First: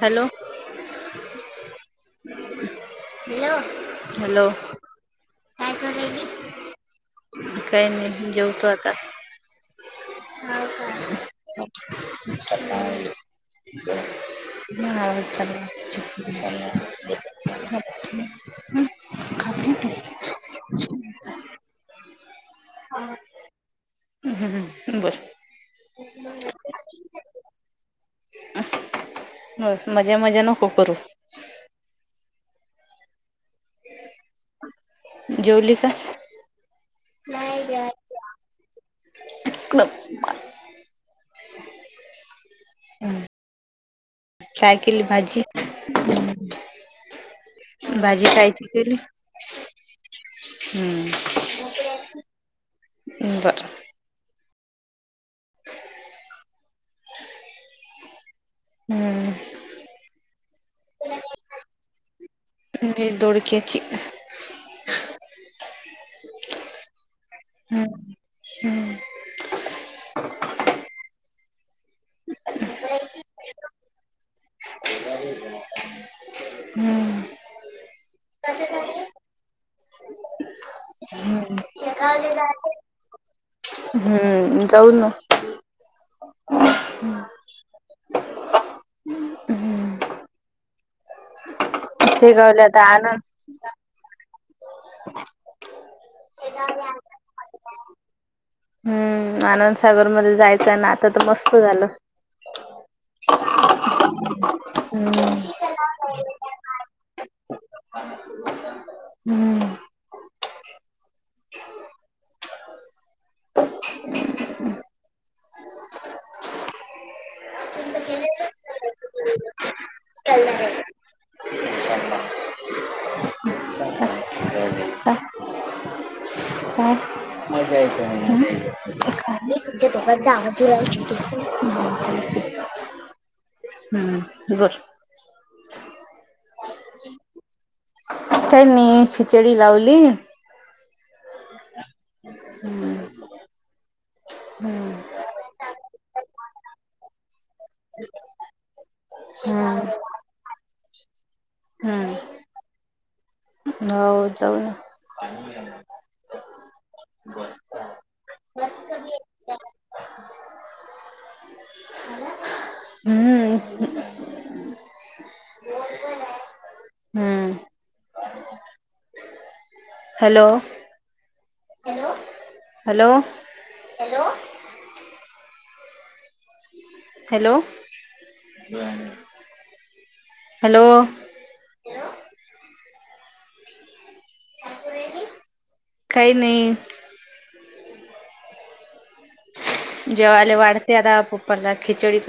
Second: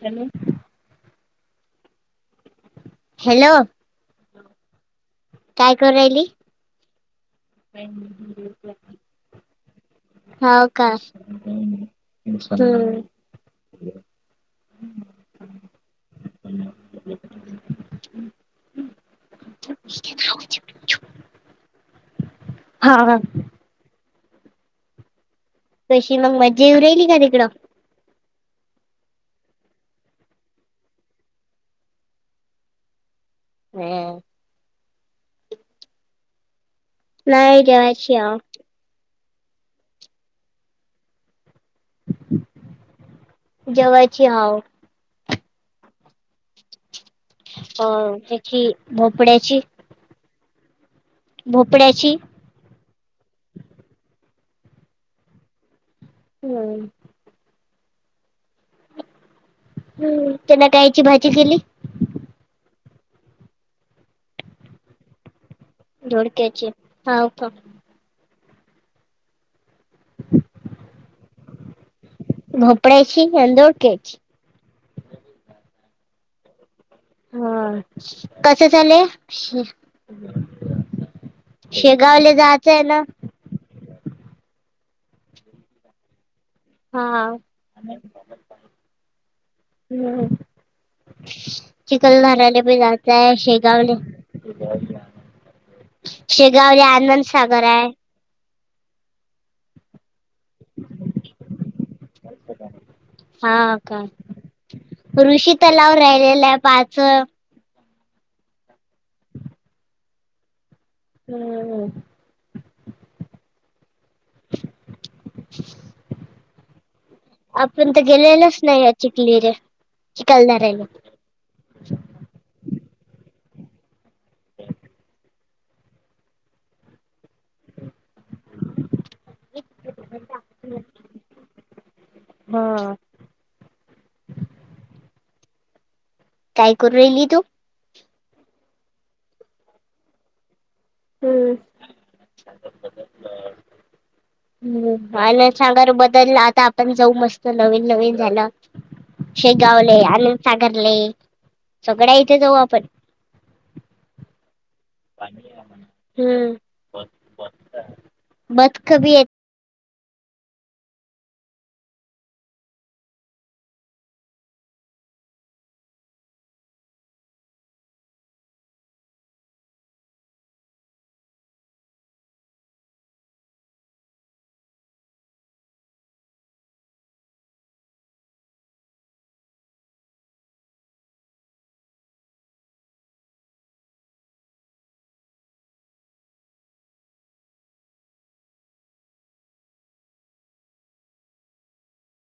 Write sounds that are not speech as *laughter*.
Hello! *inaudible* Hello!, hello! काय करू राहिली कराली? काय नाही जेवतो आता. हा हो काय हम्, हो. *unintelligible* चालेल *unintelligible* हा हा. ह ह बरं. तशी मग मजा येऊ राहिली का तिकडं? मजा, मजा नको करू. हा. जेवली का? नाही जेवायची आ. *unintelligible* जेवायची हाव. काय केली भाजी? अ भाजी कायची त्याची केली, भोपड्याची हम्म. भोपळ्याची. हम्म बरं. हम्. हम्म. हम्म त्याला कायची भाजी केली? मी धोडक्याची. धोडक्याची हा. हम् हम्म. *inaudible* भोपळ्याची आणि धोडक्यायची. *inaudible* हम्म. हो, कस झालंय? हम्म. शेगावले जायचंय आहे ना? ह् जाऊ ना. हा, हम्म. चिखलदराले शेगावला पण आता आनंद जायचय शेगावले शेगावले आनंद सागर आहे. हम्म आनंदसागर मध्ये जायचं ना आता तर मस्त झालं. हा आता, हम्म. ऋषी तलाव राहिलेलं आहे पाच. हम्म. हम्म. हा हा *inaudible* आपण तर गेलेलच नाही चिखली रे काय? चिखलदऱ्याला. मजयच *unintelligible* त त्या आजला आ चूप बस ना. हा हम्म बोल. काय करू राहिली तू. काय नाही खिचडी लावली. हम्. हम्म मला सांग र बदल आता आपण जाऊ मस्त नवीन नवीन झालं. शेगावले आनंदसागरले सगळ्या इथे जाऊ आपण. हो जाऊन. हम् बतक बी येत. हम्म. हम्म hello, hello, hello, hello, hello, hello, काही नाही, जेवाले वाढते आता पप्पाला खिचोडी कर''--''